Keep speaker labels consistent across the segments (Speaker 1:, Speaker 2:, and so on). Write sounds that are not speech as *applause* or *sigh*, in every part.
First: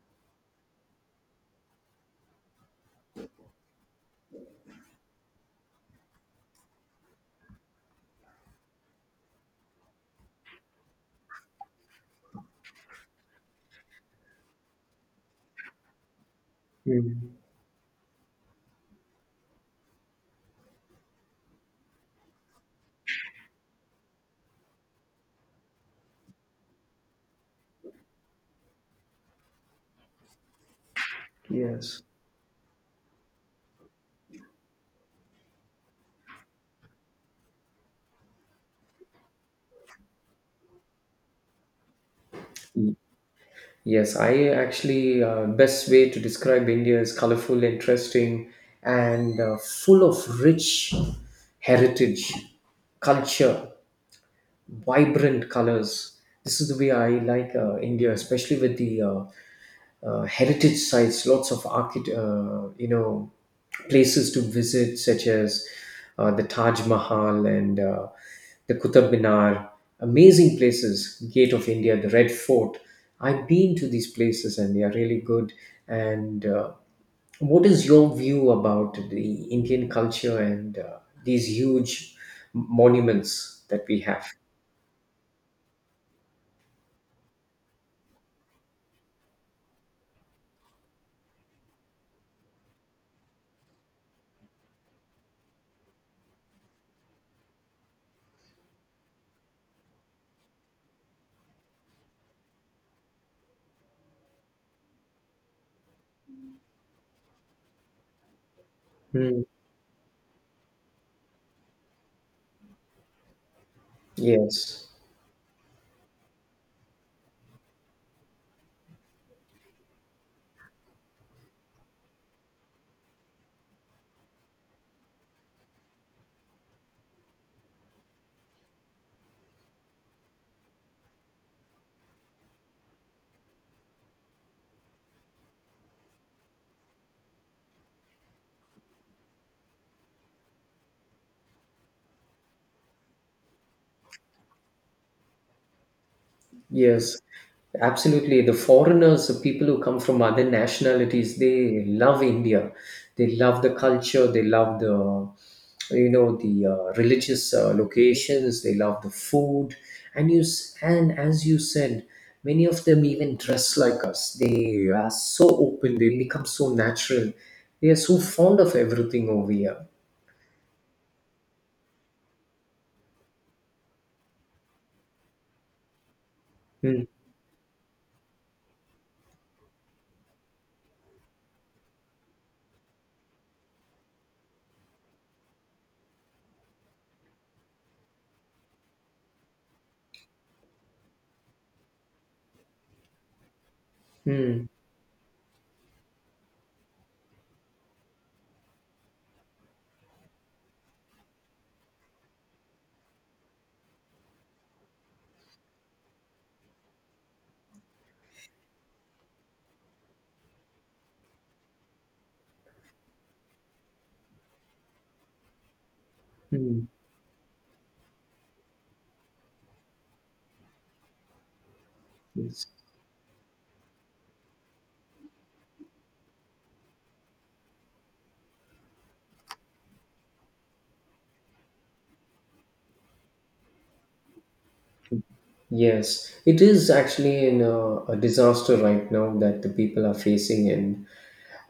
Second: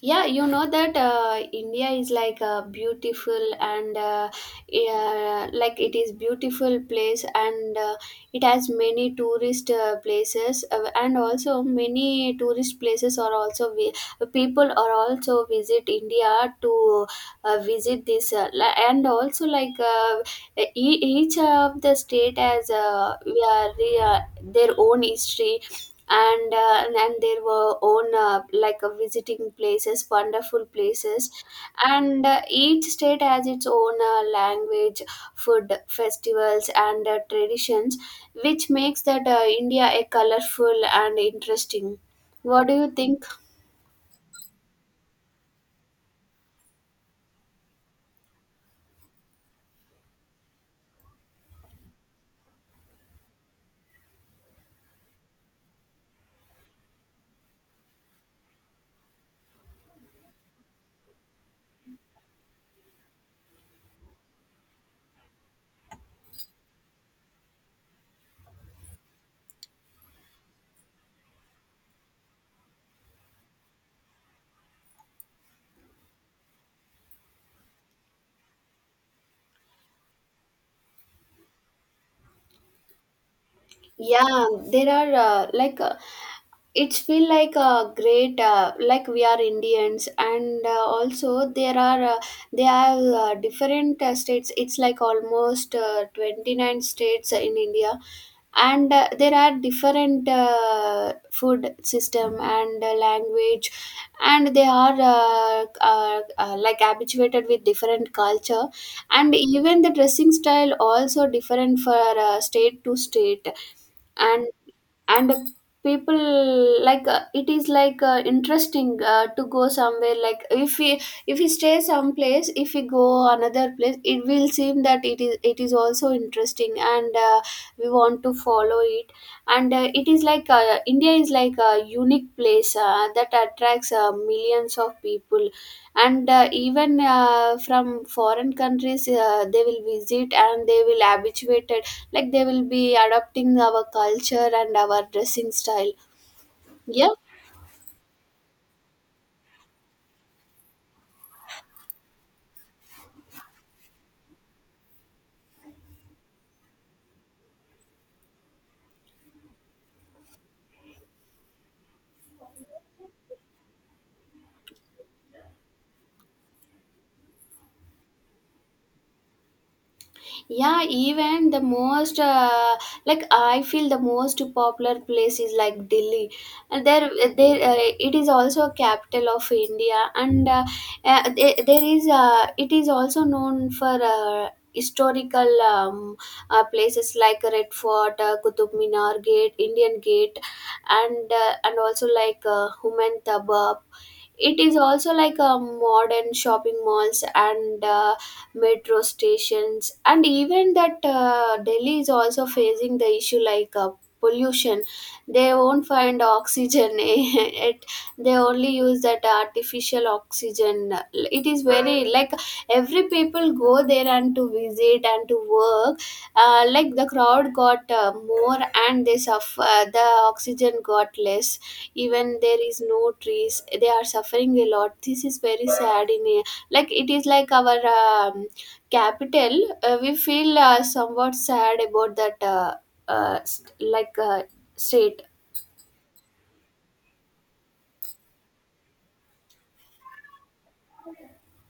Speaker 1: Yeah you know that India is like a beautiful and yeah, like it is beautiful place, and it has many tourist places, and also many tourist places are also people are also visit India to
Speaker 2: Mm.
Speaker 1: visit this and also like each of the state has we are, they are- their own history and there were own visiting places, wonderful places,
Speaker 2: Yes.
Speaker 1: and each state has its own language, food, festivals, and traditions, which makes that India a colorful and interesting. What do you
Speaker 2: Y-
Speaker 1: think?
Speaker 2: Yes, I actually best way to describe India is colorful, interesting, and full of rich heritage, culture, vibrant colors. This is the way I like India, especially with the heritage sites, lots of places to visit, such as the Taj Mahal and the Qutub Minar. Amazing places, Gate of India, the Red Fort. I've been to these places and they are really good. And what is your view about the Indian culture and these huge monuments that we have?
Speaker 1: Yeah there are like It's feel like a great, like we are Indians, and also there are different states. It's like almost 29 states in India, and there are different food system and language, and they are like habituated with different culture, and
Speaker 2: Hmm.
Speaker 1: even the dressing style also different for state to state. and
Speaker 2: Yes.
Speaker 1: and people like, it is like, interesting, to go somewhere. Like if we stay someplace, if we go another place, it will seem that it is also interesting, and we want to follow it. And it is like, India is like a unique place that attracts millions of people, and even from foreign countries they will visit and they will habituated, like they will be adopting our culture and our dressing style. Yeah.
Speaker 2: Yes, absolutely. The foreigners, the people who come from other nationalities, they love India. They love the culture. They love the religious locations. They love the food. And and as you said, many of them even dress like us. They are so open. They become so natural. They are so fond of everything over here.
Speaker 1: Yeah even the most uh, like I feel the most popular place is like Delhi, and
Speaker 2: Mm,
Speaker 1: there it is also a capital of India, and there is, it is also known for historical, places like Red Fort, Qutub Minar Gate, Indian Gate, and also like Human Taba. It
Speaker 2: mm,
Speaker 1: is also like a modern shopping malls and metro stations, and even that Delhi is also facing the issue, like pollution. They won't find oxygen. *laughs* It, they only use that artificial oxygen. It is very like every people go there and to visit and to work. Like the crowd got more, and they suffer. The oxygen got less, even there
Speaker 2: mm.
Speaker 1: is no trees, they are suffering a lot. This is very sad in a, like it is like our capital. We feel somewhat sad about that, uh, st- like uh, state.
Speaker 2: Yes, it is actually in a disaster right now that the people are facing in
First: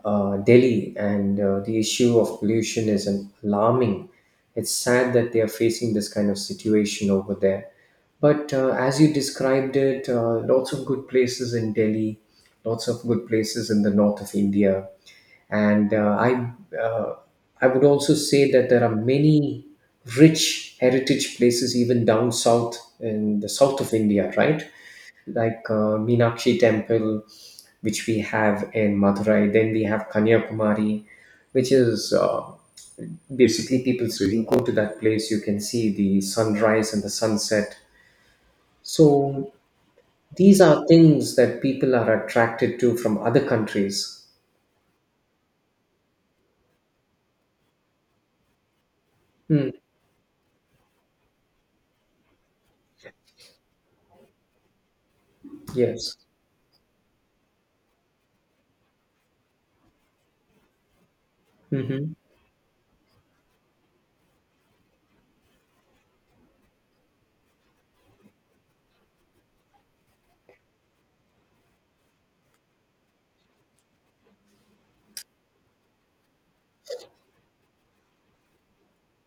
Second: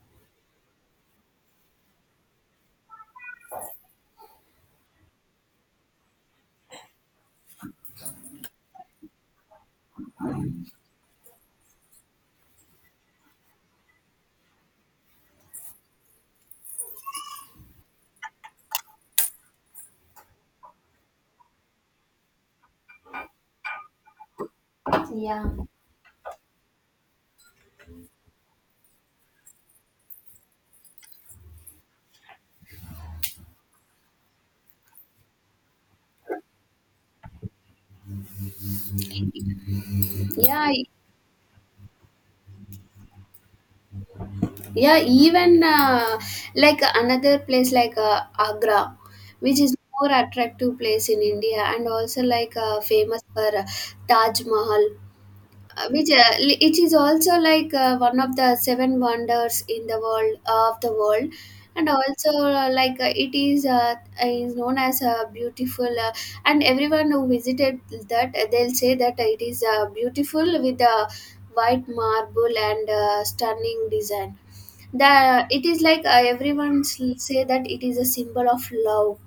Speaker 2: Delhi, and the issue of pollution is alarming. It's sad that they are facing this kind of situation over there. But as you described it, lots of good places in Delhi, lots of good places in the north of India, and uh, I would also say that there are many rich heritage places even down south in the south of India, right? Like Meenakshi Temple, which we have in Madurai. Then we have Kanyakumari, which is basically people really go to that place. You can see the sunrise and the sunset. So these
Speaker 1: yeah
Speaker 2: are
Speaker 1: e-
Speaker 2: things that people are attracted to from other countries.
Speaker 1: yeah even Like another place like Agra, which
Speaker 2: Hmm.
Speaker 1: is more attractive place in India, and also like famous for Taj Mahal.
Speaker 2: Yes.
Speaker 1: It is also like one of the seven wonders in the world, and
Speaker 2: Hmm.
Speaker 1: also it is, is known as a beautiful, and everyone who visited that, they'll say that it is beautiful with the white marble and stunning design. The It is like, everyone say that it is a symbol of love,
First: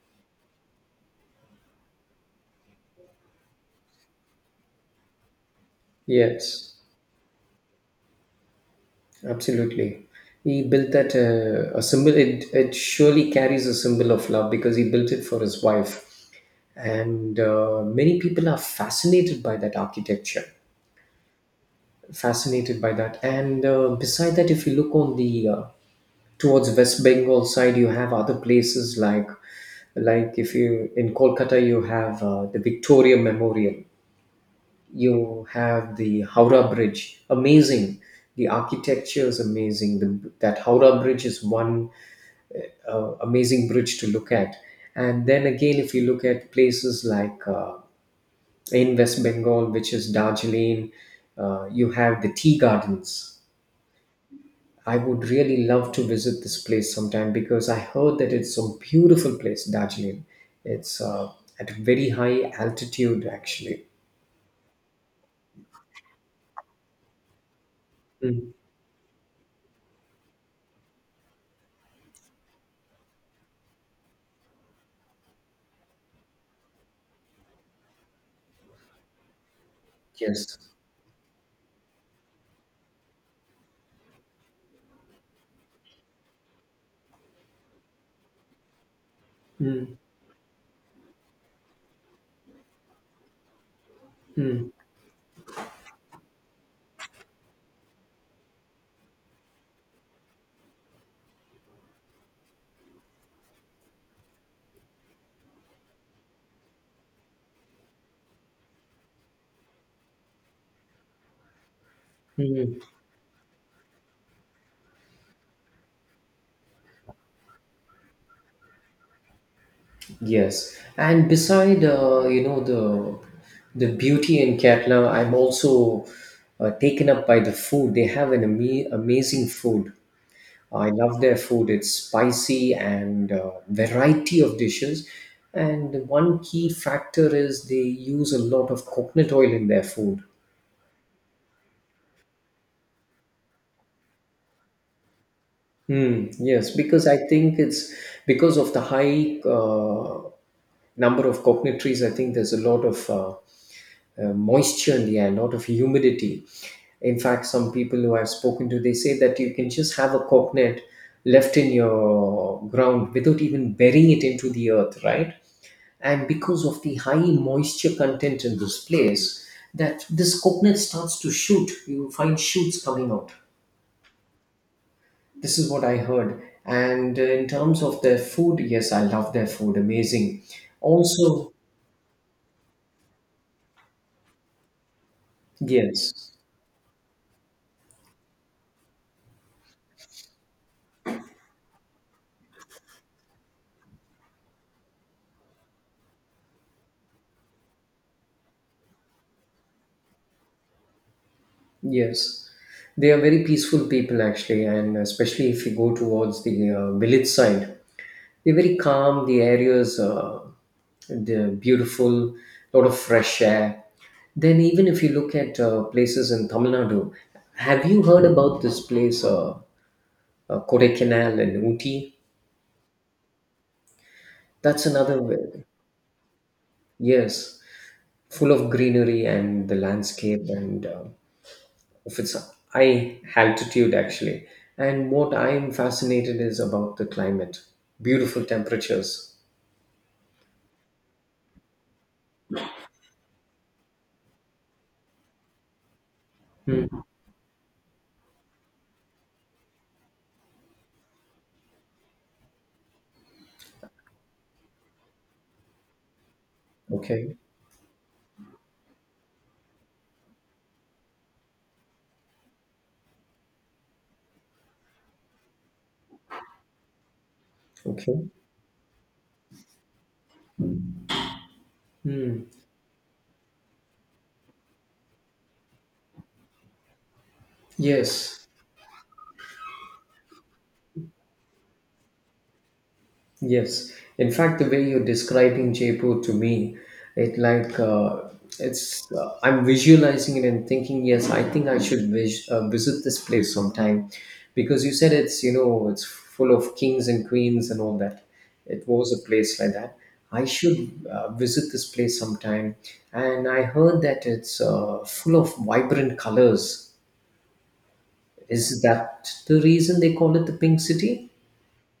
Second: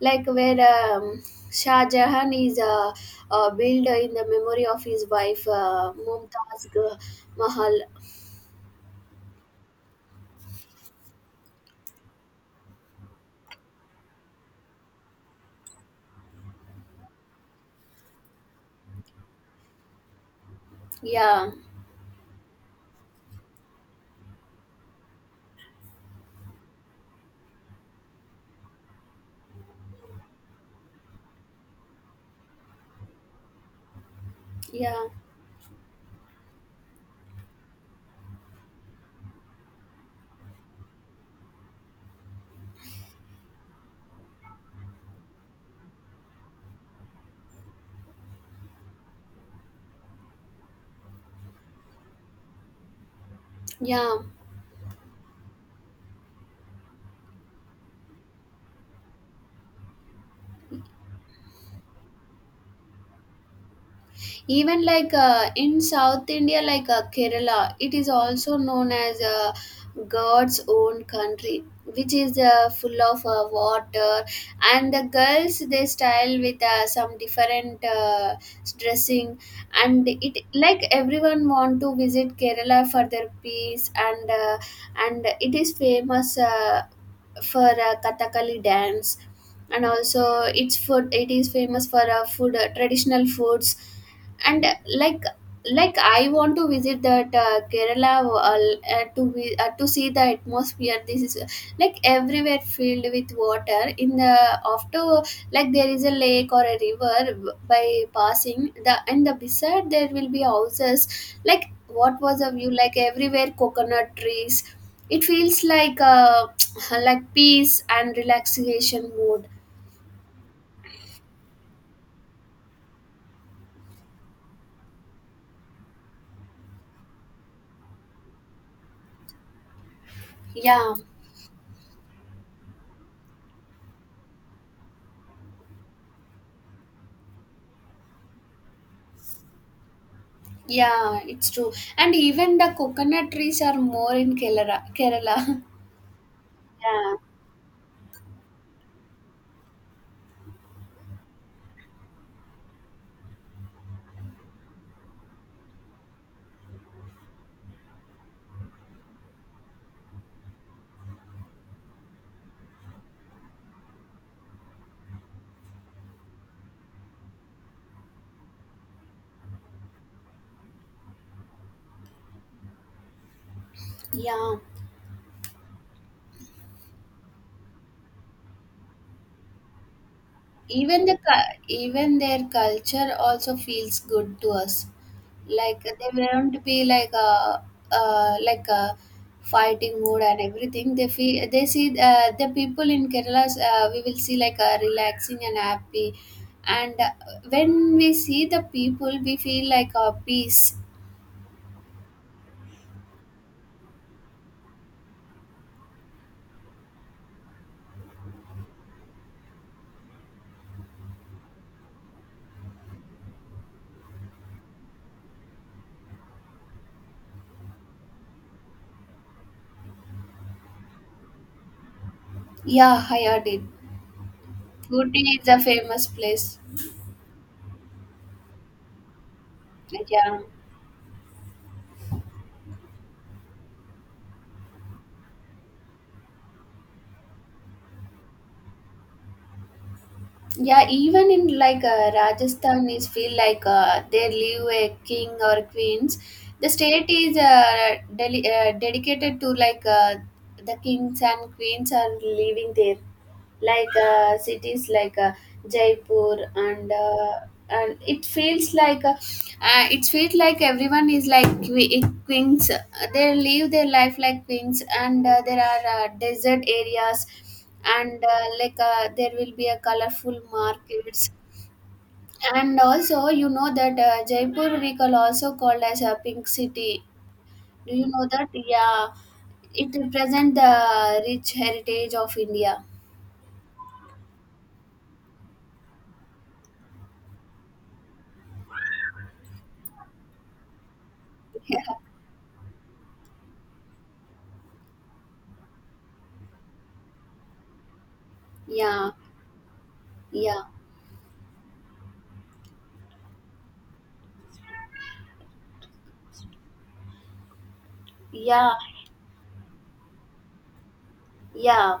Speaker 1: like where, um, Shah Jahan is built in the memory of his wife, Mumtaz
Speaker 2: Yes.
Speaker 1: Mahal.
Speaker 2: Absolutely. He built that a symbol. It surely carries a symbol of love because he built it for his wife. And many people are fascinated by that architecture,
Speaker 1: Yeah,
Speaker 2: fascinated by that. And beside that, if you look on the towards West Bengal side, you have other places like if you in Kolkata, you have the Victoria Memorial,
Speaker 1: yeah,
Speaker 2: you have the Howrah Bridge. Amazing. The architecture is amazing. That Howrah Bridge is one amazing bridge to look at. And then again, if you look at places like in West Bengal, which is Darjeeling, you have the tea gardens.
Speaker 1: yeah.
Speaker 2: I would really love to visit this place sometime because I heard that it's a beautiful place, Darjeeling. It's at a very high altitude, actually.
Speaker 1: Even like, in South India, like Kerala, it is
Speaker 2: Mm.
Speaker 1: also known as God's Own Country, which is full of water, and the girls they style with some different, dressing, and it
Speaker 2: Yes.
Speaker 1: like everyone want to visit Kerala for their peace, and it is famous, for Kathakali dance, and
Speaker 2: Mm.
Speaker 1: also its food. It is famous for food, traditional foods, and
Speaker 2: Mm.
Speaker 1: uh, like like I want to visit that Kerala, to see the atmosphere. This is like everywhere filled with water. In the after Like there is a lake or a river by passing the and the beside there will be houses. Like what was a view,
Speaker 2: Mm.
Speaker 1: like everywhere coconut trees. It feels like, *tsk* like peace and relaxation mood.
Speaker 2: Yes, and beside the beauty in Kerala, I'm also taken up by the food. They have an amazing food. I
Speaker 1: Yeah.
Speaker 2: love their food. It's spicy and variety of dishes. And one key factor is they use a lot of coconut oil in their food.
Speaker 1: Yeah, it's true. And even the coconut trees are more in Kerala. Kerala. *laughs*
Speaker 2: Hmm. Yes, because
Speaker 1: Yeah.
Speaker 2: I think it's because of the high number of coconut trees. I think there's a lot of moisture in the air, a lot of humidity. In fact, some people who I've spoken to, they say that you can just have a coconut left in your ground without even burying it into the earth, right? And because of the high moisture content in this place, that this coconut starts to shoot. You find shoots coming out.
Speaker 1: Yeah.
Speaker 2: This is what I heard. And in terms of their food, yes, I love their food. Amazing.
Speaker 1: Even the
Speaker 2: Also,
Speaker 1: even their culture also feels good to us. Like they
Speaker 2: yes,
Speaker 1: won't be like a, like a fighting mood and everything. They feel, they see the people in Kerala. We will see like a relaxing and happy. And when we see the people, we feel like a peace.
Speaker 2: yes. They are very peaceful people, actually. And especially if you go towards the village side, they're very calm. The areas, they're beautiful, lot of fresh air. Then, even if you look at places in Tamil Nadu, have you heard about this place, Kodaikanal in Ooty?
Speaker 1: Yeah, I heard it.
Speaker 2: That's another
Speaker 1: Ooty is a
Speaker 2: way.
Speaker 1: famous place.
Speaker 2: Yes. Full of greenery and the
Speaker 1: Like, yeah.
Speaker 2: landscape and of its high altitude, actually. And what I am fascinated is about the climate, beautiful temperatures.
Speaker 1: Yeah, even in like Rajasthan, is feel like they live a king or queens. The
Speaker 2: Hmm.
Speaker 1: state is dedicated to like the kings and queens are living there. Like cities like, Jaipur,
Speaker 2: Okay.
Speaker 1: and it feels like, it feels like everyone is like queens. They live their life like queens, and there are desert areas,
Speaker 2: Okay.
Speaker 1: and there will be a colorful markets.
Speaker 2: Hmm.
Speaker 1: And also, you know that Jaipur, we call also called as a Pink City. Do you know
Speaker 2: Yes.
Speaker 1: that? Yeah, it represents the rich heritage of India.
Speaker 2: Yes, in fact, the way you're describing Jaipur to me, it like it's I'm visualizing it and thinking, yes, I
Speaker 1: *laughs*
Speaker 2: think I
Speaker 1: Yeah.
Speaker 2: should visit this place sometime, because you said it's you know it's full of kings and queens and all that. It
Speaker 1: Yeah.
Speaker 2: was a place like that. I
Speaker 1: Yeah,
Speaker 2: should visit this place sometime, and I heard that it's full of vibrant colors.
Speaker 1: yeah,
Speaker 2: Is that the reason they call it the Pink City?
Speaker 1: yeah.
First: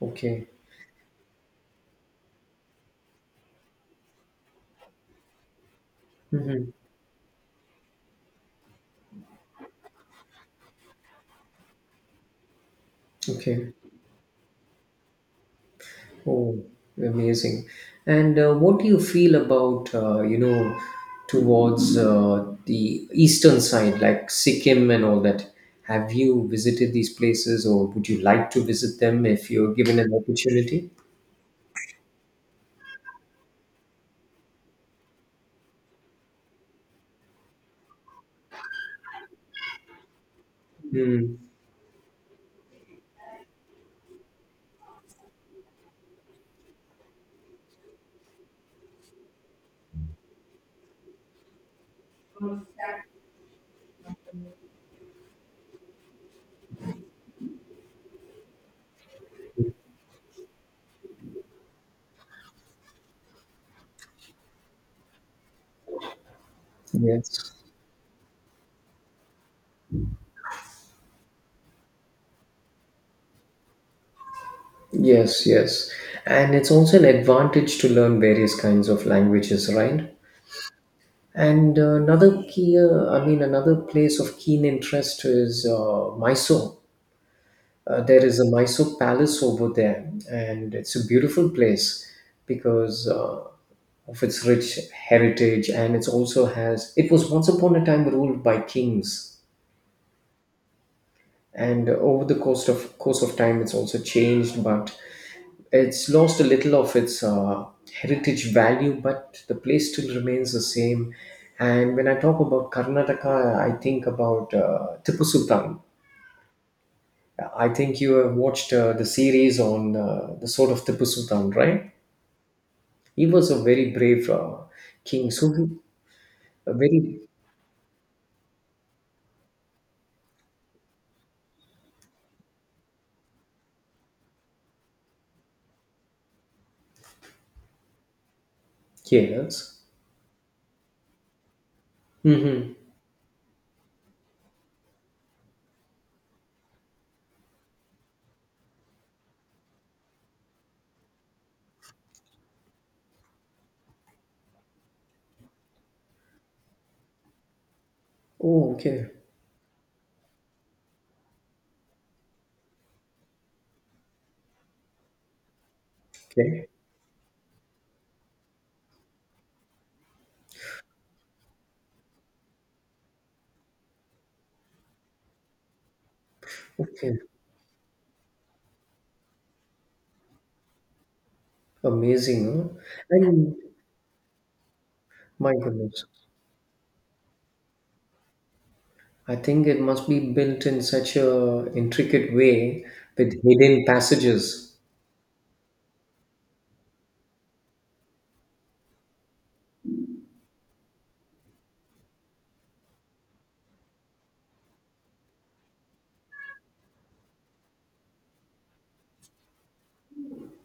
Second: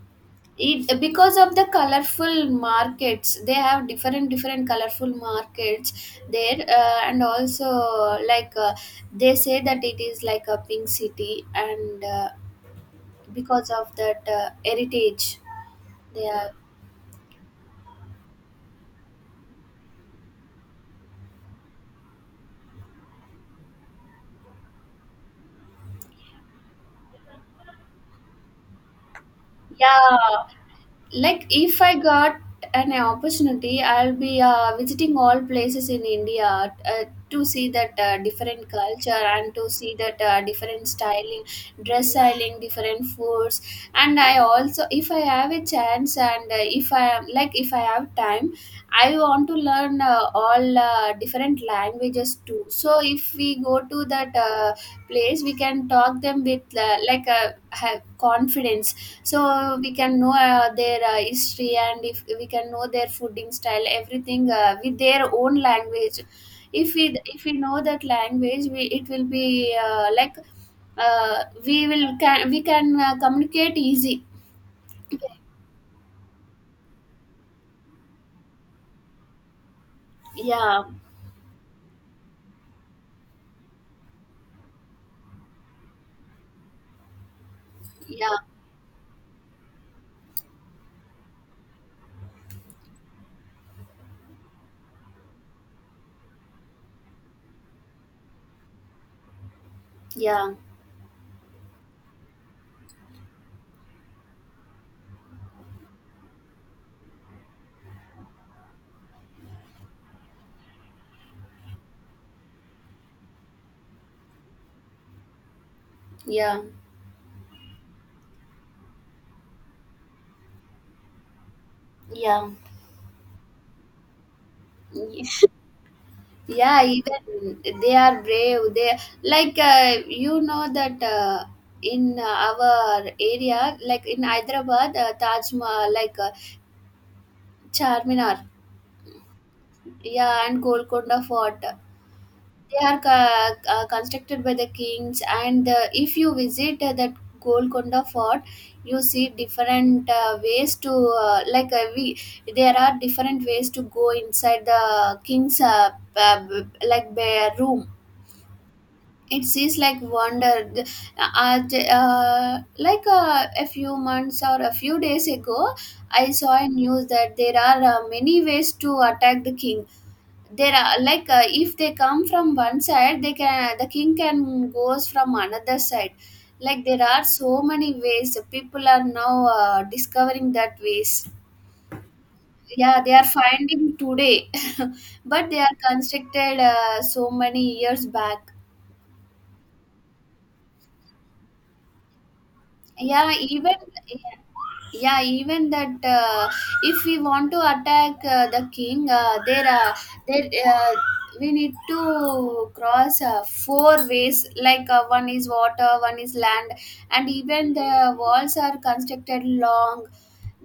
Speaker 2: Okay.
Speaker 1: It because of the colorful markets. They have different different colorful markets there,
Speaker 2: Hmm.
Speaker 1: and also like, they say that it is like a Pink City, and because
Speaker 2: Okay.
Speaker 1: of that heritage, they are.
Speaker 2: Oh, amazing. And what do you feel about, towards the eastern side, like Sikkim and all that? Have you visited these places or would you like to visit them if you're given an
Speaker 1: Yeah,
Speaker 2: opportunity?
Speaker 1: like if I got an opportunity, I'll be visiting all places in India, to see that different culture, and to see that different
Speaker 2: Mm,
Speaker 1: styling, dress styling, different foods. And I also, if I have a chance, and if I am like, if I have time, I want to learn all different languages too, so if we go to that place, we can talk them with like a, have confidence, so we can know their history, and if we can know their fooding style, everything, with their own language. If we
Speaker 2: yes.
Speaker 1: know that language, we it will be we will can we can communicate easy.
Speaker 2: Yes, yes. And it's also an advantage to learn various kinds of languages, right?
Speaker 1: yeah
Speaker 2: And another I mean, another place of keen interest is Mysore. There
Speaker 1: yeah
Speaker 2: is a Mysore Palace over there, and it's a beautiful place because of its rich heritage, and it also has. It was once upon a time ruled by kings,
Speaker 1: yeah
Speaker 2: and over the course of time, it's also changed, but it's lost a little of its heritage value, but the place still remains the same. And when I talk about Karnataka, I think about Tipu Sultan.
Speaker 1: yeah
Speaker 2: I think you have watched the series on the sort of Tipu Sultan, right?
Speaker 1: yeah
Speaker 2: He was a very brave king, so he a
Speaker 1: Yeah,
Speaker 2: very.
Speaker 1: even they are brave. They like, you know that in our area, like in Hyderabad, Taj Mahal, like Charminar,
Speaker 2: Yes.
Speaker 1: yeah, and Golconda Fort. They
Speaker 2: Mm-hmm.
Speaker 1: are constructed by the kings, and if you visit that Golconda Fort, you see different ways to, we. There are different ways to go inside the king's, like bear room.
Speaker 2: Oh, okay,
Speaker 1: It seems like wonder. Uh, like a few months or a few days ago, I saw a
Speaker 2: okay,
Speaker 1: news that there are many ways to attack the king. There are, like, if they come from one side, they can, the king can goes from another side. Like there
Speaker 2: okay.
Speaker 1: are so many ways people are now discovering that ways.
Speaker 2: Amazing, huh?
Speaker 1: Yeah, they are
Speaker 2: And
Speaker 1: finding today. *laughs* But
Speaker 2: my
Speaker 1: they are
Speaker 2: goodness,
Speaker 1: constructed so many years back.
Speaker 2: I think it must be built in such a intricate way
Speaker 1: Yeah,
Speaker 2: with
Speaker 1: even
Speaker 2: hidden
Speaker 1: yeah,
Speaker 2: passages.
Speaker 1: yeah, even that if we want to attack the king, there there we need to cross four ways. Like one is water, one is land, and even the walls are constructed long,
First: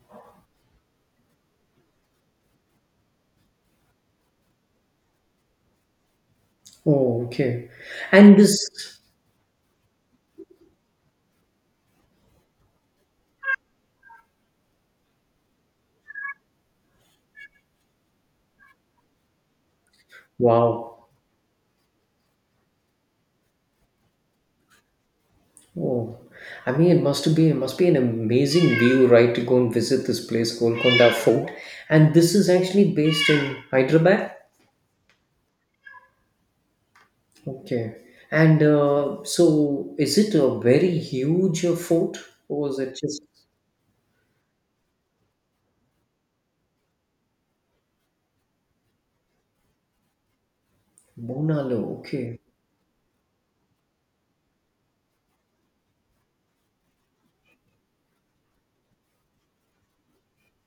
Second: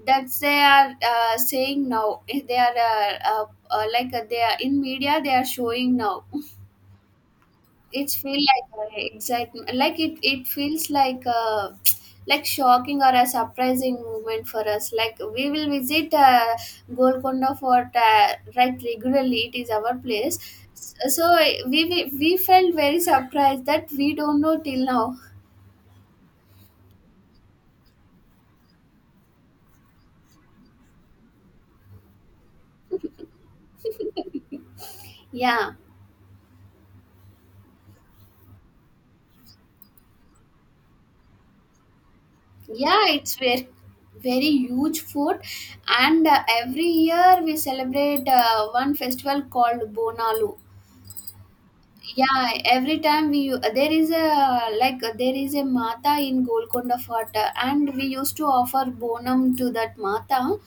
Speaker 1: that they are saying now, they are they are in media, they are showing now.
Speaker 2: Oh, okay.
Speaker 1: It's
Speaker 2: And
Speaker 1: feel
Speaker 2: this,
Speaker 1: like a excitement, like it. It feels like a *tsk* like shocking or a surprising moment for us. Like we will visit Golconda Fort, right regularly. It is our place.
Speaker 2: wow,
Speaker 1: So we felt very surprised that we don't know till now.
Speaker 2: oh, I mean, it must be an amazing view, right, to go and visit this place, Golconda Fort. And this is actually based in Hyderabad.
Speaker 1: Yeah,
Speaker 2: Okay. And so, is it a very huge fort, or is it
Speaker 1: yeah,
Speaker 2: just
Speaker 1: it's very very huge fort, and every year we celebrate one festival called Bonalu.
Speaker 2: Bonalo? Okay.
Speaker 1: Yeah, every time we there is a, like there is a Mata in Golconda Fort, and we used to offer Bonum to that Mata.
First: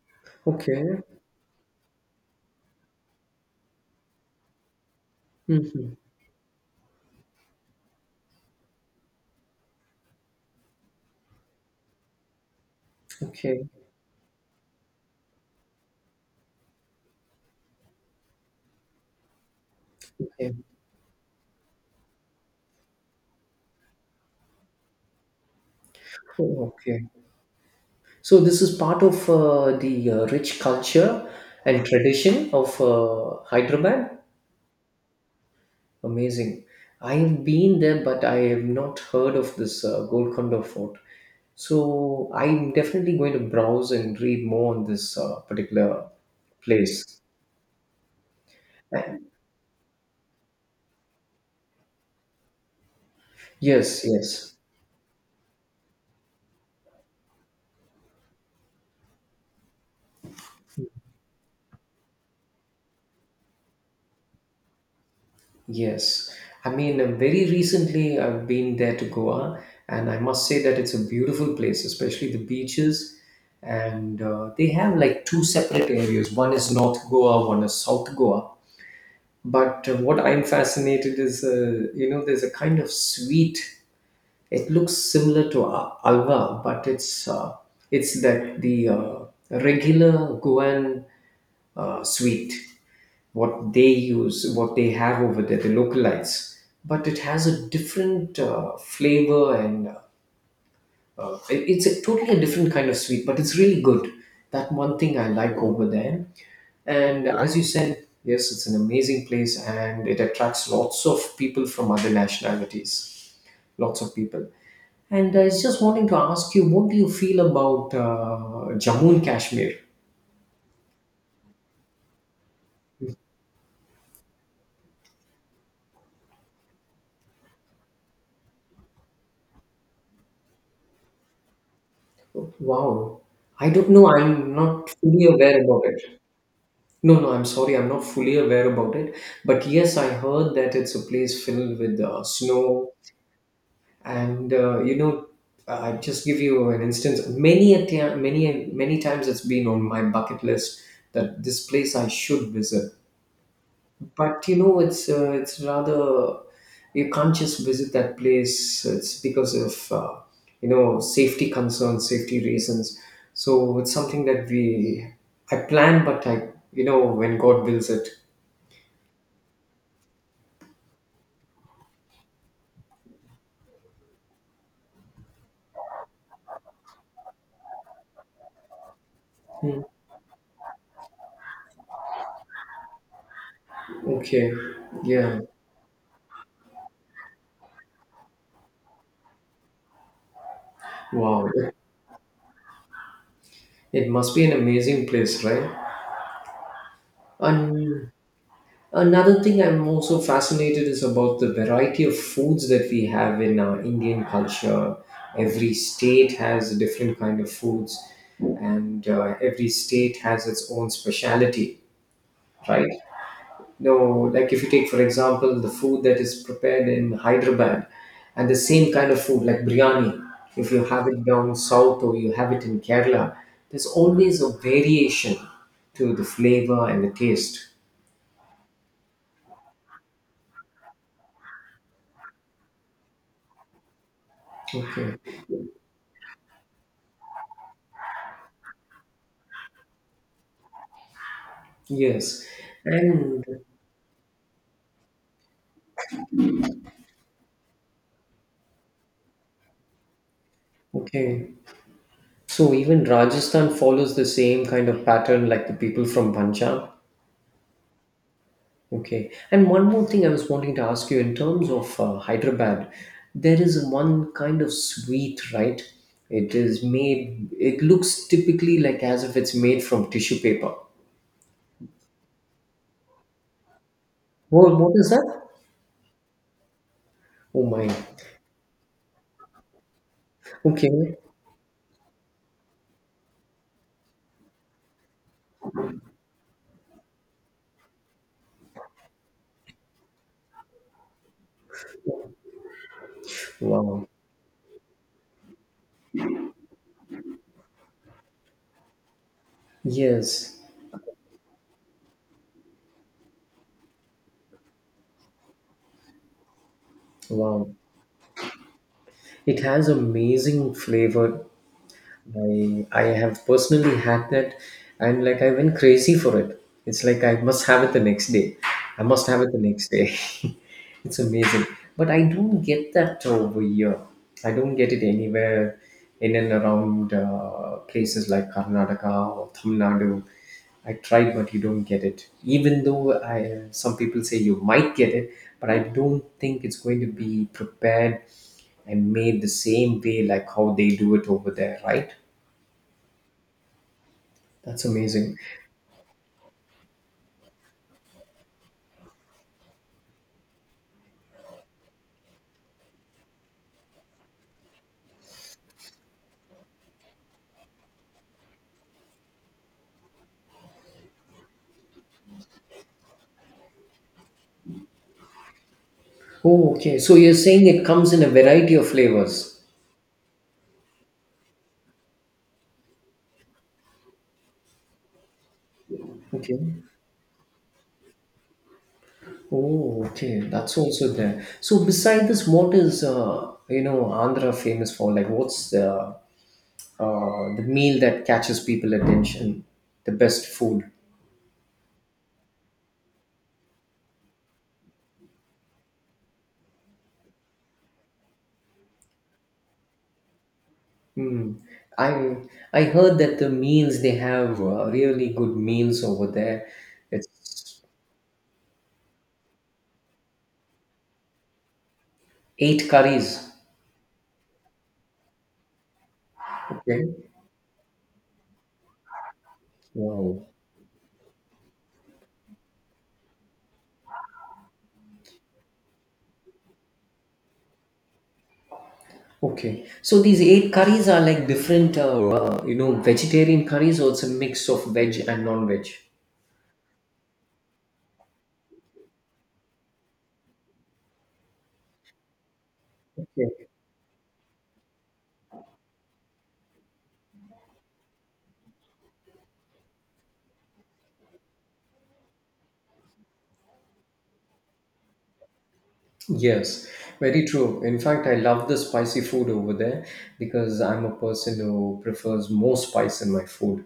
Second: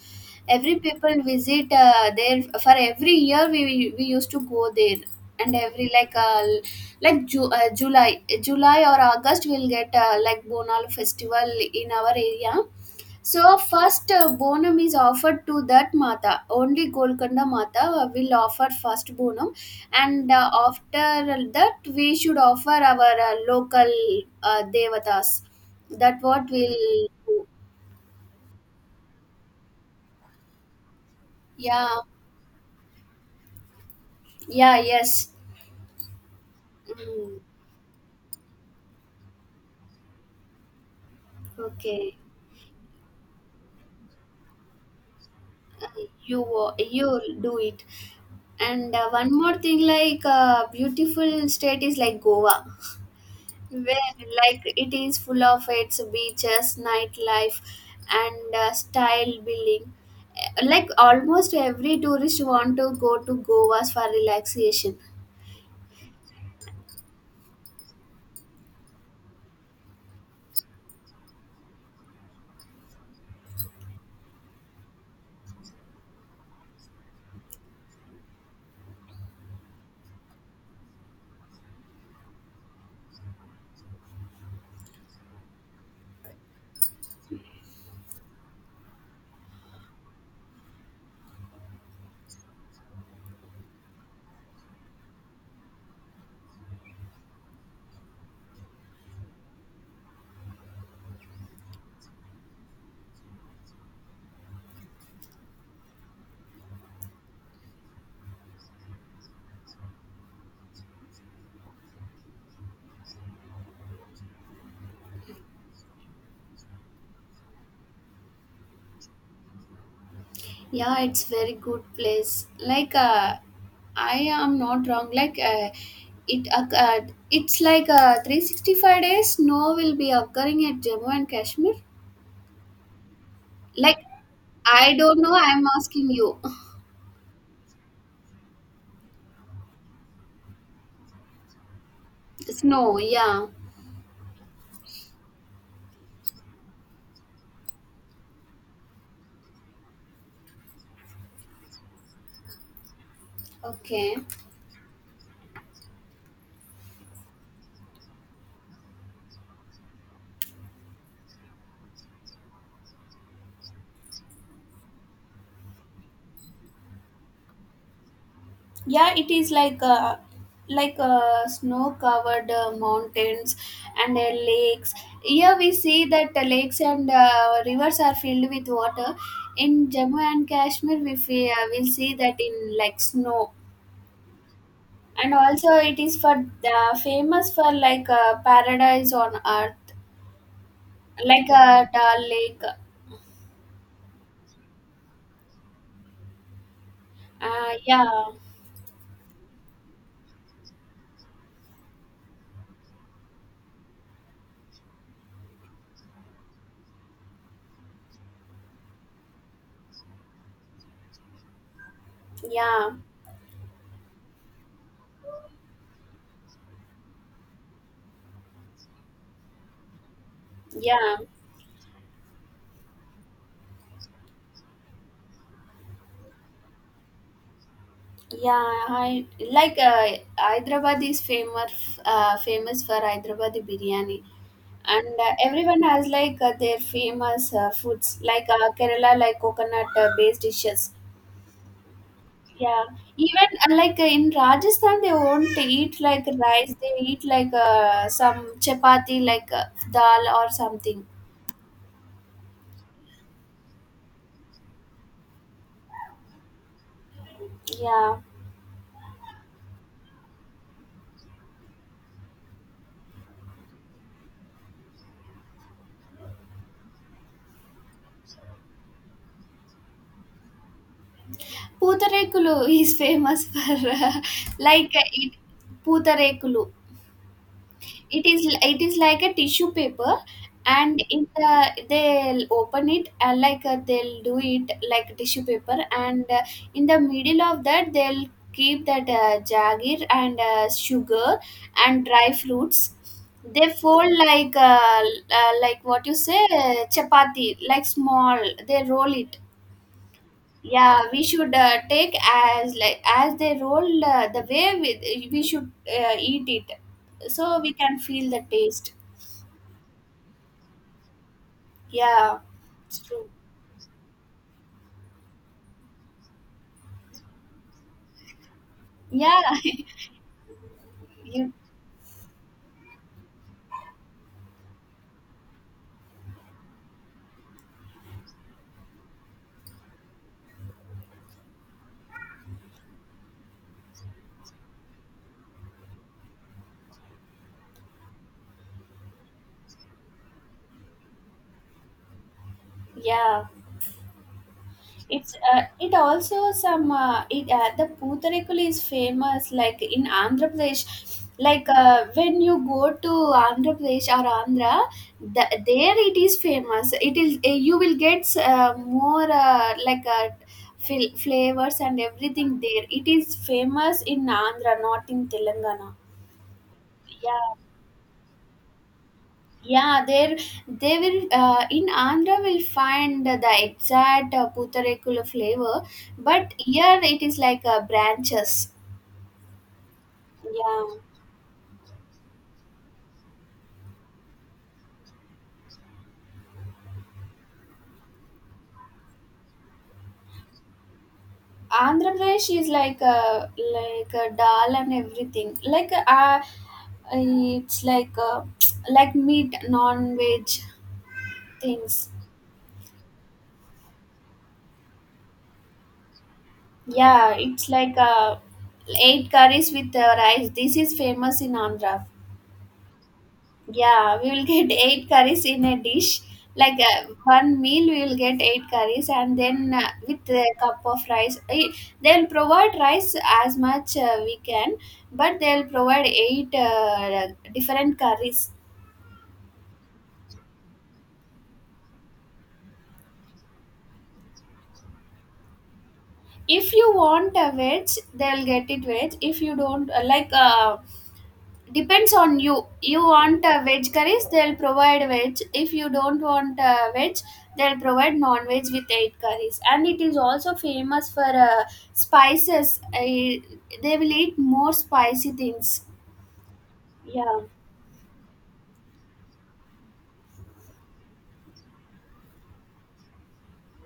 Speaker 1: Every
Speaker 2: Okay.
Speaker 1: people visit there for every year. We used to go there, and every
Speaker 2: Mhm.
Speaker 1: like, July, July, or August, we'll get like Bonal festival in our area. So
Speaker 2: Okay.
Speaker 1: first, Bonum is offered to that Mata. Only Golconda Mata will offer first Bonum, and
Speaker 2: Okay.
Speaker 1: after that we should offer our local, Devatas. That what
Speaker 2: Oh, okay.
Speaker 1: will do.
Speaker 2: So this is part of the rich culture and
Speaker 1: Yeah,
Speaker 2: tradition of Hyderabad.
Speaker 1: yeah, yes.
Speaker 2: Amazing.
Speaker 1: Mm,
Speaker 2: I've been there, but I have not heard of this Golconda Fort.
Speaker 1: okay,
Speaker 2: So I'm definitely going to browse and read more on this
Speaker 1: uh,
Speaker 2: particular
Speaker 1: you you
Speaker 2: place.
Speaker 1: do it. And one more thing, like beautiful state is like Goa.
Speaker 2: Yes,
Speaker 1: Where
Speaker 2: yes,
Speaker 1: like it is full of its beaches, nightlife, and style building. Like almost every tourist want to go to Goa's for relaxation.
Speaker 2: yes. I mean, very recently I've been there to Goa, and I must say that it's a beautiful place, especially the beaches. And they have like two separate areas. One is North Goa, one is South Goa. But what I'm fascinated is, there's a kind of sweet. It looks similar to alva, but it's that the regular Guan sweet. What they use, what they have over there, the localites, but it has a different flavor and it's a totally a different kind of sweet, but it's really good. That one thing I like over there. And as you said, yes, it's an amazing place and it attracts lots of people from other nationalities, lots of people. And I was just wanting to ask you, what do you feel about Jammu and Kashmir?
Speaker 1: Yeah, it's very good place. Like I am not wrong, like it occurred, it's like 365 days snow will be occurring at Jammu and Kashmir.
Speaker 2: Wow, I don't
Speaker 1: Like
Speaker 2: know. I'm not
Speaker 1: I don't
Speaker 2: fully
Speaker 1: know,
Speaker 2: aware
Speaker 1: I'm
Speaker 2: about it.
Speaker 1: asking you.
Speaker 2: No, no, I'm sorry, I'm not fully aware about it. But yes, I heard that it's a place filled with
Speaker 1: *laughs*
Speaker 2: snow
Speaker 1: Snow, yeah.
Speaker 2: and I just give you an instance, many many times it's been on my bucket list that this place I should visit,
Speaker 1: Okay,
Speaker 2: but it's rather, you can't just visit that place. It's because of safety concerns, safety reasons, so it's something that we I plan, but I, when God wills it.
Speaker 1: yeah, it is like snow covered mountains and lakes. Here we see that lakes and rivers are filled with water. In
Speaker 2: Hmm.
Speaker 1: Jammu and Kashmir we will see that in like snow.
Speaker 2: Okay.
Speaker 1: And
Speaker 2: Yeah.
Speaker 1: also it is for the famous for like paradise on earth, like
Speaker 2: Wow.
Speaker 1: a Dal Lake.
Speaker 2: It must be an amazing place, right?
Speaker 1: Yeah,
Speaker 2: And another thing I'm also fascinated is about the variety of foods that we have in our Indian culture. Every state has a different kind of foods, and every state has its own speciality,
Speaker 1: yeah,
Speaker 2: right? No, like if you take for example the food that is prepared in Hyderabad, and the same kind of food like biryani, if you have
Speaker 1: yeah.
Speaker 2: it down south or you have it in Kerala, there's always a variation to the flavor and the taste.
Speaker 1: Yeah, I like Hyderabad is famous famous for Hyderabadi biryani,
Speaker 2: Okay.
Speaker 1: and everyone has like their famous foods, like Kerala like coconut based dishes.
Speaker 2: Yes.
Speaker 1: Yeah,
Speaker 2: And.
Speaker 1: even in Rajasthan they won't eat like rice; they eat like some chapati, like dal or something.
Speaker 2: Okay. So even Rajasthan follows the same kind of pattern like the people from Punjab.
Speaker 1: Yeah,
Speaker 2: Okay. And one more thing I was wanting to ask you in terms of Hyderabad, there is one kind of sweet, right? It is made, it looks typically like as if it's made from tissue paper.
Speaker 1: Putarekulu *laughs* is famous for *laughs*
Speaker 2: What,
Speaker 1: like
Speaker 2: what is that?
Speaker 1: it Putarekulu.
Speaker 2: Oh my.
Speaker 1: It is like a tissue paper, and
Speaker 2: Okay.
Speaker 1: it they'll open it they'll do it like tissue paper, and in the middle of that they'll keep that jagir and sugar and dry fruits. They
Speaker 2: Wow.
Speaker 1: fold like what you say chapati, like small. They roll it.
Speaker 2: Yes.
Speaker 1: Yeah, we should take as like as they roll the way we, should eat it, so we
Speaker 2: Wow.
Speaker 1: can feel the taste.
Speaker 2: It has amazing flavor.
Speaker 1: Yeah,
Speaker 2: I
Speaker 1: it's
Speaker 2: I
Speaker 1: true.
Speaker 2: have personally had that, and like I went crazy for it. It's like I must have it the next day. I must
Speaker 1: Yeah,
Speaker 2: have it the next day. *laughs* It's
Speaker 1: *laughs* you,
Speaker 2: amazing, but I don't get that over here. I don't get it anywhere in and around places like Karnataka or Tamil Nadu. I tried, but you don't get it. Even though some people say you might get it, but I don't think it's going to be prepared and made the same way like how they do it over there, right?
Speaker 1: yeah.
Speaker 2: That's
Speaker 1: It's
Speaker 2: amazing.
Speaker 1: it also some it the Putarekul is famous like in Andhra Pradesh. Like when you go to Andhra Pradesh or Andhra, there it is famous. It is you will get more flavors and everything there. It is famous in Andhra, not in Telangana.
Speaker 2: Oh, okay. So you're
Speaker 1: Yeah.
Speaker 2: saying it comes in a variety of flavors.
Speaker 1: Yeah, there they will in Andhra will find the exact putarekula flavor, but
Speaker 2: Okay.
Speaker 1: here it is like branches.
Speaker 2: Oh, okay. That's
Speaker 1: Yeah,
Speaker 2: also there. So beside this, what is Andhra famous for? Like, what's the meal that catches people attention? The best food.
Speaker 1: Andhra Pradesh is like a dal and everything. Like it's like *tsk* like meat, non-veg
Speaker 2: Hmm.
Speaker 1: things.
Speaker 2: I I heard that the meals they have really good meals over there.
Speaker 1: Yeah, it's
Speaker 2: It's
Speaker 1: like eight curries with rice. This is famous in Andhra.
Speaker 2: eight curries.
Speaker 1: Yeah, we will get eight curries in a dish. Like
Speaker 2: Okay.
Speaker 1: one meal, we will get eight curries, and then with a
Speaker 2: Wow.
Speaker 1: cup of rice. Eh, they'll provide rice as much we can, but they'll provide eight different curries.
Speaker 2: Okay, so these eight curries are like different, you know, vegetarian curries, or it's a mix of veg and non-veg.
Speaker 1: If you want a veg, they'll get it veg. If you don't like, depends on you, want
Speaker 2: Okay.
Speaker 1: veg curries, they'll provide veg. If you don't want veg, they'll provide non-veg with eight curries. And it is also famous for spices. They will eat more spicy things,
Speaker 2: Yes,
Speaker 1: yeah.
Speaker 2: very true. In fact, I love the spicy food over there because I'm a person who prefers more spice in my food,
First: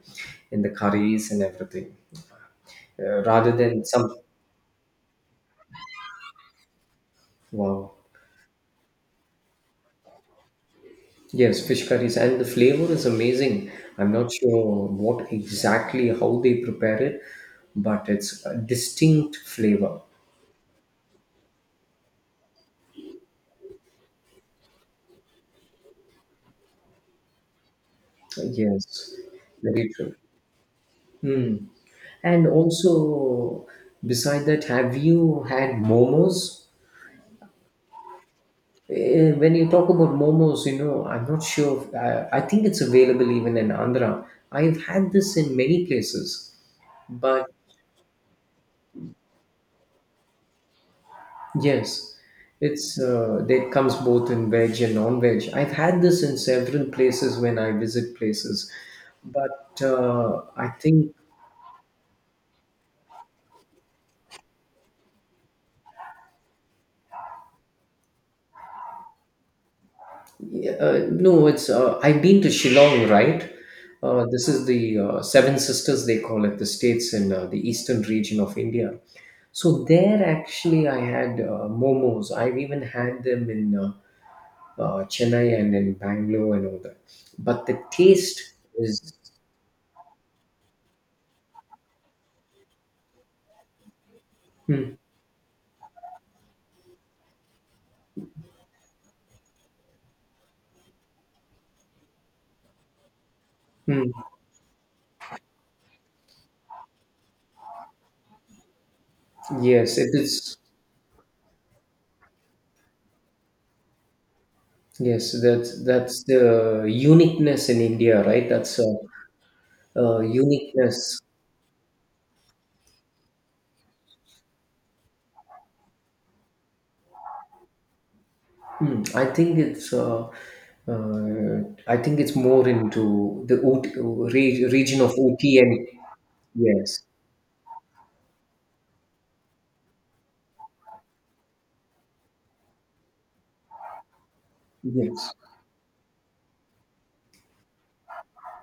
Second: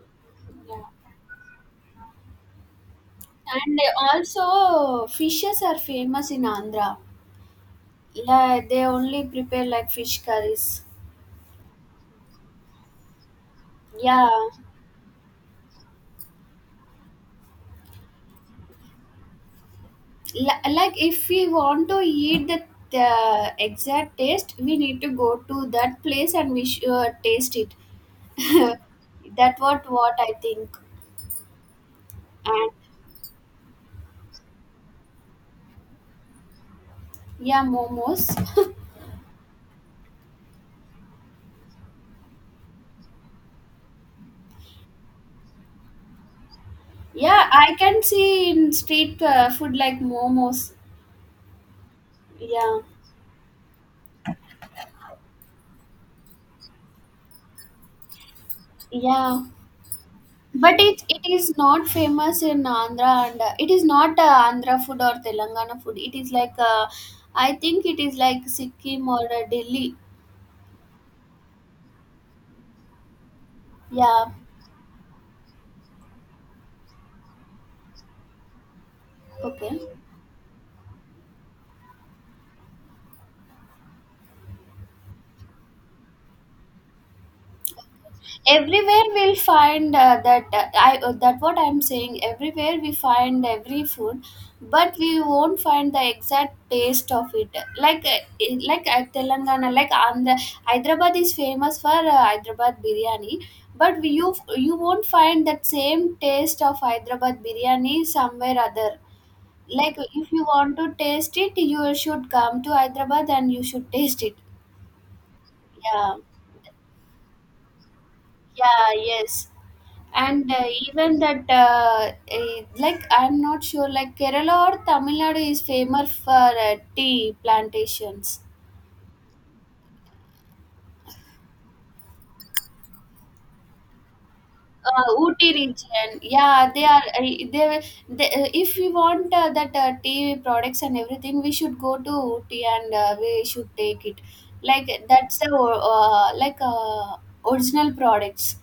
Speaker 2: in the curries and everything, rather
Speaker 1: And
Speaker 2: than some.
Speaker 1: also fishes are famous in Andhra.
Speaker 2: Wow.
Speaker 1: Yeah, they only prepare like fish curries.
Speaker 2: Yes, fish curries, and the flavor is amazing. I'm
Speaker 1: Yeah,
Speaker 2: not sure what exactly how they prepare it, but it's a distinct flavor.
Speaker 1: like if we want to eat the exact taste, we need to go to that place and we should taste it. *laughs*
Speaker 2: Yes,
Speaker 1: That
Speaker 2: very true.
Speaker 1: what I think.
Speaker 2: Hmm. And
Speaker 1: And
Speaker 2: also, beside that, have you had momos?
Speaker 1: yeah, momos.
Speaker 2: When you talk about momos, you know, I'm not sure. If, I think it's available even in Andhra. I've had this in many places,
Speaker 1: *laughs* Yeah,
Speaker 2: but
Speaker 1: I can see in street food like momos.
Speaker 2: yes,
Speaker 1: Yeah,
Speaker 2: it's that comes both in veg and non-veg. I've had this in several places when I visit places,
Speaker 1: yeah.
Speaker 2: but I
Speaker 1: But
Speaker 2: think
Speaker 1: it is not famous in Andhra, and it is not Andhra food or Telangana food. It is like I think it is like Sikkim or Delhi.
Speaker 2: Yeah, no, it's I've been to Shillong, right?
Speaker 1: Yeah,
Speaker 2: This is the Seven Sisters they call it, the states in the eastern region of India.
Speaker 1: okay.
Speaker 2: So there, actually, I had momos. I've even had them in Chennai and in Bangalore and all that. But the taste
Speaker 1: Everywhere
Speaker 2: is,
Speaker 1: we'll find that what I'm saying, everywhere we find every food,
Speaker 2: hmm,
Speaker 1: but we won't find the exact taste of it. Like in- like at Telangana, like Andhra, Hyderabad is famous for Hyderabad biryani. But
Speaker 2: hmm,
Speaker 1: you won't find that same taste of Hyderabad biryani somewhere other. Like
Speaker 2: yes, it
Speaker 1: if you
Speaker 2: is.
Speaker 1: want to taste it, you should come to Hyderabad and you should taste it.
Speaker 2: Yes, that's
Speaker 1: Yeah,
Speaker 2: the uniqueness in India, right? That's
Speaker 1: yeah, yes. And even
Speaker 2: uniqueness.
Speaker 1: that like I'm not sure, like Kerala or Tamil Nadu is famous for tea plantations.
Speaker 2: Hmm, uh, I think it's more into the OT, region of
Speaker 1: Ooty
Speaker 2: OT. And
Speaker 1: region, yeah, they
Speaker 2: yes,
Speaker 1: are. They if we want that tea products and everything, we should go to Ooty and we should take it. Like
Speaker 2: yes,
Speaker 1: that's the original products.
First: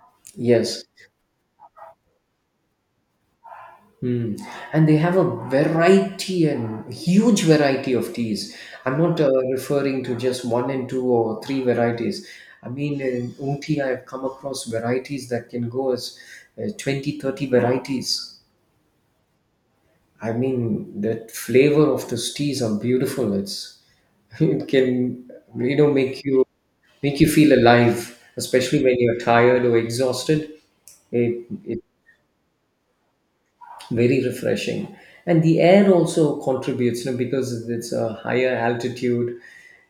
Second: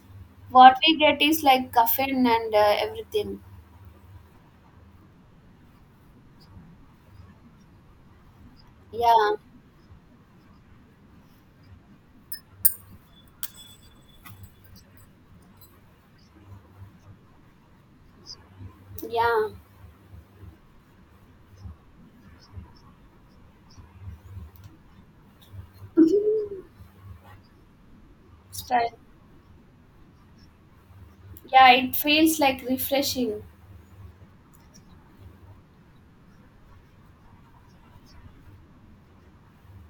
Speaker 1: What
Speaker 2: yes.
Speaker 1: we get is like caffeine and everything.
Speaker 2: Hmm. And they have a variety and huge variety of teas. I'm not
Speaker 1: Yeah,
Speaker 2: referring to just one and two or three varieties. I mean, in OT, I've come across varieties that can go as 20, 30 varieties.
Speaker 1: yeah.
Speaker 2: I mean, that flavor of those teas are beautiful. It's *laughs* it can you know make you feel alive,
Speaker 1: It's
Speaker 2: especially
Speaker 1: right.
Speaker 2: when you're tired or exhausted. It
Speaker 1: Yeah,
Speaker 2: it
Speaker 1: it feels like refreshing.
Speaker 2: very refreshing, and the air also contributes. You know, because it's a higher altitude,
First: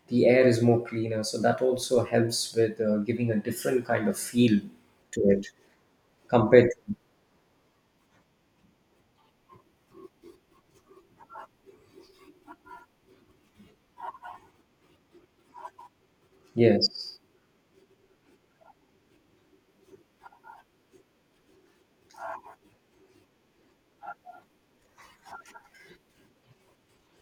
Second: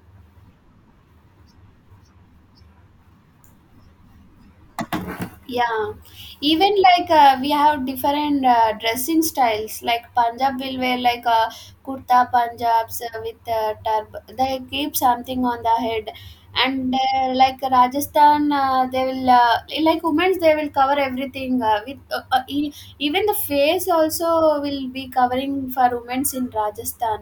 Speaker 2: the air is more cleaner, so that also helps with giving a different kind of feel to it
Speaker 1: Yeah,
Speaker 2: compared.
Speaker 1: even
Speaker 2: To,
Speaker 1: like we have different dressing styles. Like Punjab will wear like a kurta Punjabs with turb. They keep something on the head, and
Speaker 2: yes.
Speaker 1: like Rajasthan, they will like women's, they will cover everything even the face also will be covering for women's in Rajasthan.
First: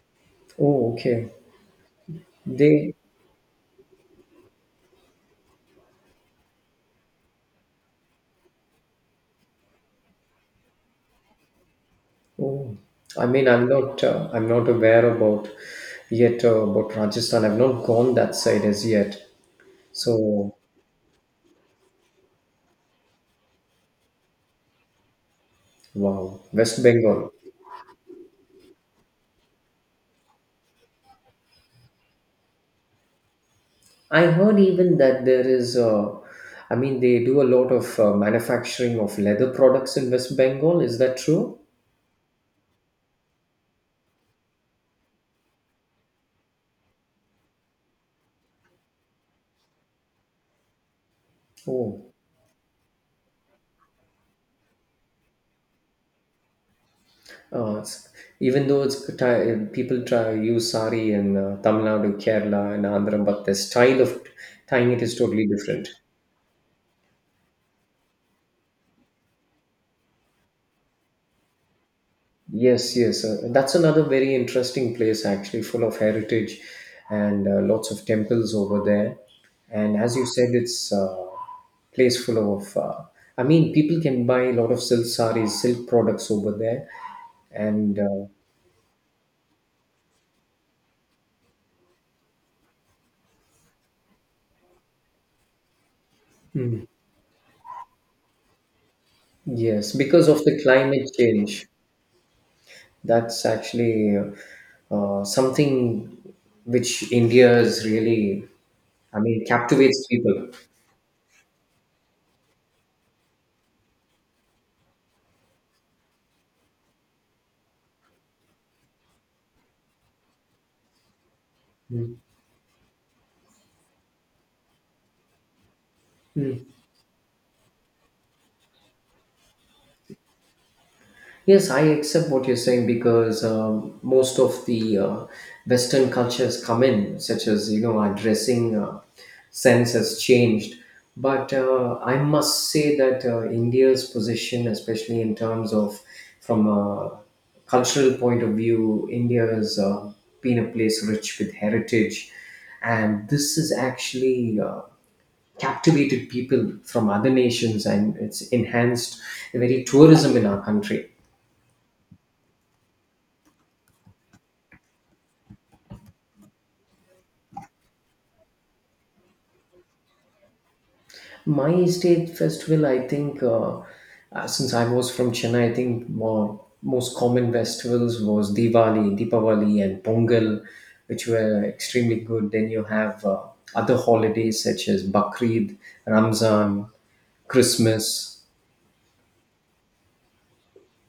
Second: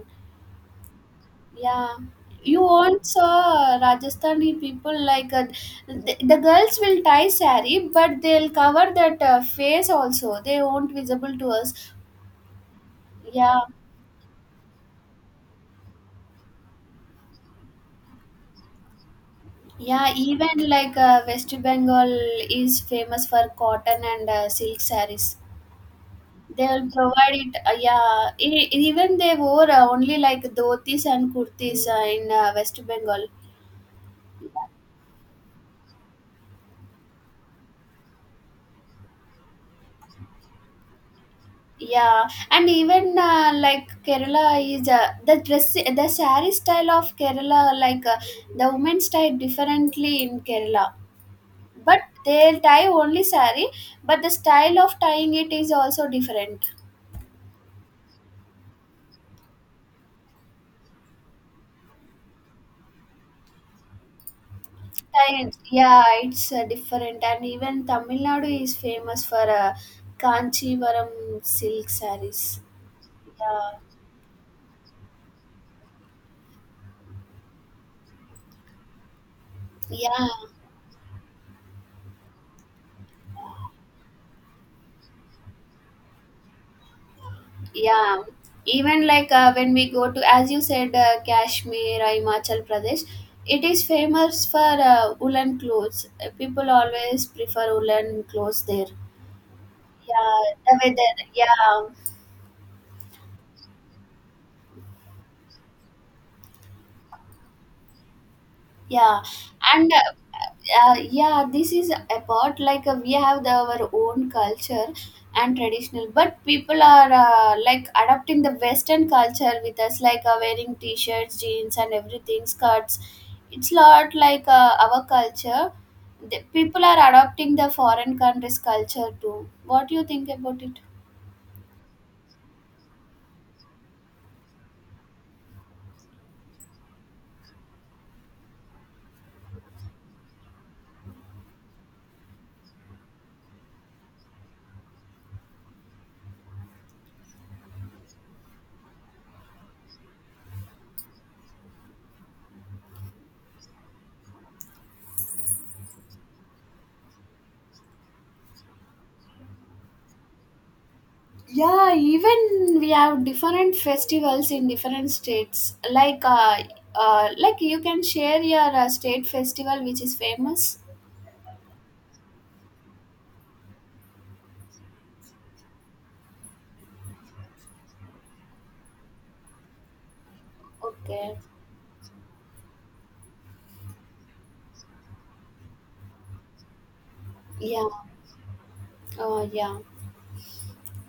Speaker 2: Oh, okay.
Speaker 1: Yeah, you
Speaker 2: They
Speaker 1: won't saw Rajasthani people like the girls will tie sari, but they'll cover that face also. They won't visible to us.
Speaker 2: Oh, I mean,
Speaker 1: Yeah,
Speaker 2: I'm not aware about yet about Rajasthan. I've not gone that side as yet.
Speaker 1: yeah.
Speaker 2: So,
Speaker 1: Even like West Bengal is famous for cotton and silk saris.
Speaker 2: wow, West
Speaker 1: They'll
Speaker 2: Bengal.
Speaker 1: provide it. Yeah, even they wore only like dhotis and kurtis in West Bengal.
Speaker 2: I heard even that there is, I mean, they do a lot of manufacturing of leather products in West Bengal. Is that true?
Speaker 1: Yeah, and even like Kerala is the saree style of Kerala, like the women style differently in Kerala. But
Speaker 2: Oh,
Speaker 1: they tie only saree, but the style of tying it is also different.
Speaker 2: uh, it's, even though people try use sari in Tamil Nadu, Kerala, and Andhra, but the style of tying it is totally
Speaker 1: Tying,
Speaker 2: different.
Speaker 1: yeah, it's different. And even Tamil Nadu is famous for Kanchivaram silk sarees.
Speaker 2: Yes, yes.
Speaker 1: Yeah,
Speaker 2: That's another very interesting place, actually, full of heritage and lots of temples over there. And as you
Speaker 1: yeah.
Speaker 2: said, it's a place full of, I mean, people can buy a lot of silk saris, silk products over there. And
Speaker 1: Yeah, even like when we go to, as you said, Kashmir or Himachal Pradesh, it is famous for woolen clothes. People always prefer woolen clothes there.
Speaker 2: yes, because
Speaker 1: Yeah,
Speaker 2: of the
Speaker 1: the
Speaker 2: climate
Speaker 1: weather,
Speaker 2: change,
Speaker 1: yeah.
Speaker 2: that's actually something which India is really, I
Speaker 1: Yeah,
Speaker 2: mean,
Speaker 1: and
Speaker 2: captivates people.
Speaker 1: yeah, this is about like we have our own culture and traditional, but people are like adopting the western culture with us, like wearing t-shirts, jeans and
Speaker 2: Mm.
Speaker 1: everything, skirts. It's lot like our culture. The
Speaker 2: Mm.
Speaker 1: people are adopting the foreign countries culture too. What do you think about it?
Speaker 2: Yes, I accept what you're saying because most of the Western cultures come in, such as you know, our dressing sense has changed. But I must say that India's position, especially in terms of from a cultural point of view, India has been a place rich with heritage, and this has actually captivated people from other nations, and it's enhanced the very tourism in our country.
Speaker 1: Yeah, even we have different festivals in different states, like you can share your state festival which is famous.
Speaker 2: My state festival, I think, since I was from Chennai, I think most common festivals was Diwali, Deepavali, and Pongal, which
Speaker 1: Okay,
Speaker 2: were extremely good. Then you have other holidays such as Bakrid, Ramzan,
Speaker 1: yeah.
Speaker 2: Christmas.
Speaker 1: Oh yeah.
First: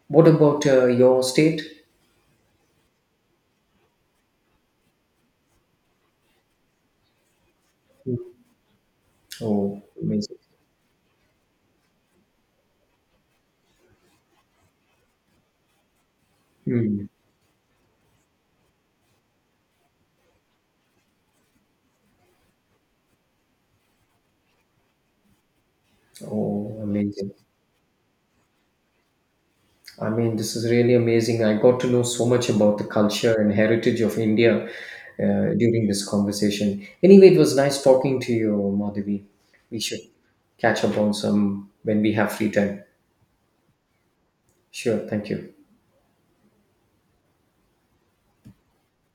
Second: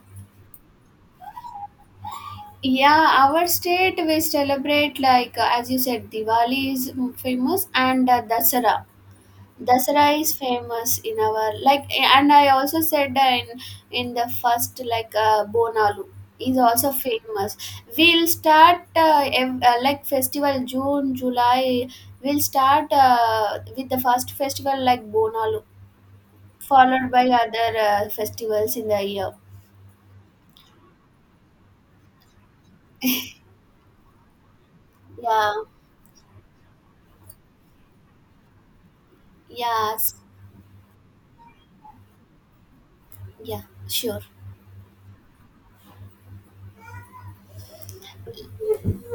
Speaker 2: What about your state?
Speaker 1: Yeah, our state we celebrate like as you said, Diwali is famous, and Dasara.
Speaker 2: Oh,
Speaker 1: Dasara is
Speaker 2: amazing!
Speaker 1: famous in our like, and I also said in the first like Bonalu is also
Speaker 2: Hmm.
Speaker 1: famous. We'll start like festival June July. We'll start with the first festival like Bonalu,
Speaker 2: Oh,
Speaker 1: followed by
Speaker 2: amazing!
Speaker 1: other festivals in the year.
Speaker 2: I mean, this is really amazing. I got to know so much about the culture and heritage of India
Speaker 1: Yeah,
Speaker 2: during this conversation. Anyway, it was nice talking to you, Madhavi. We should
Speaker 1: yes,
Speaker 2: catch up on some when we have free time.
Speaker 1: yeah, sure.
Speaker 2: Sure, thank you.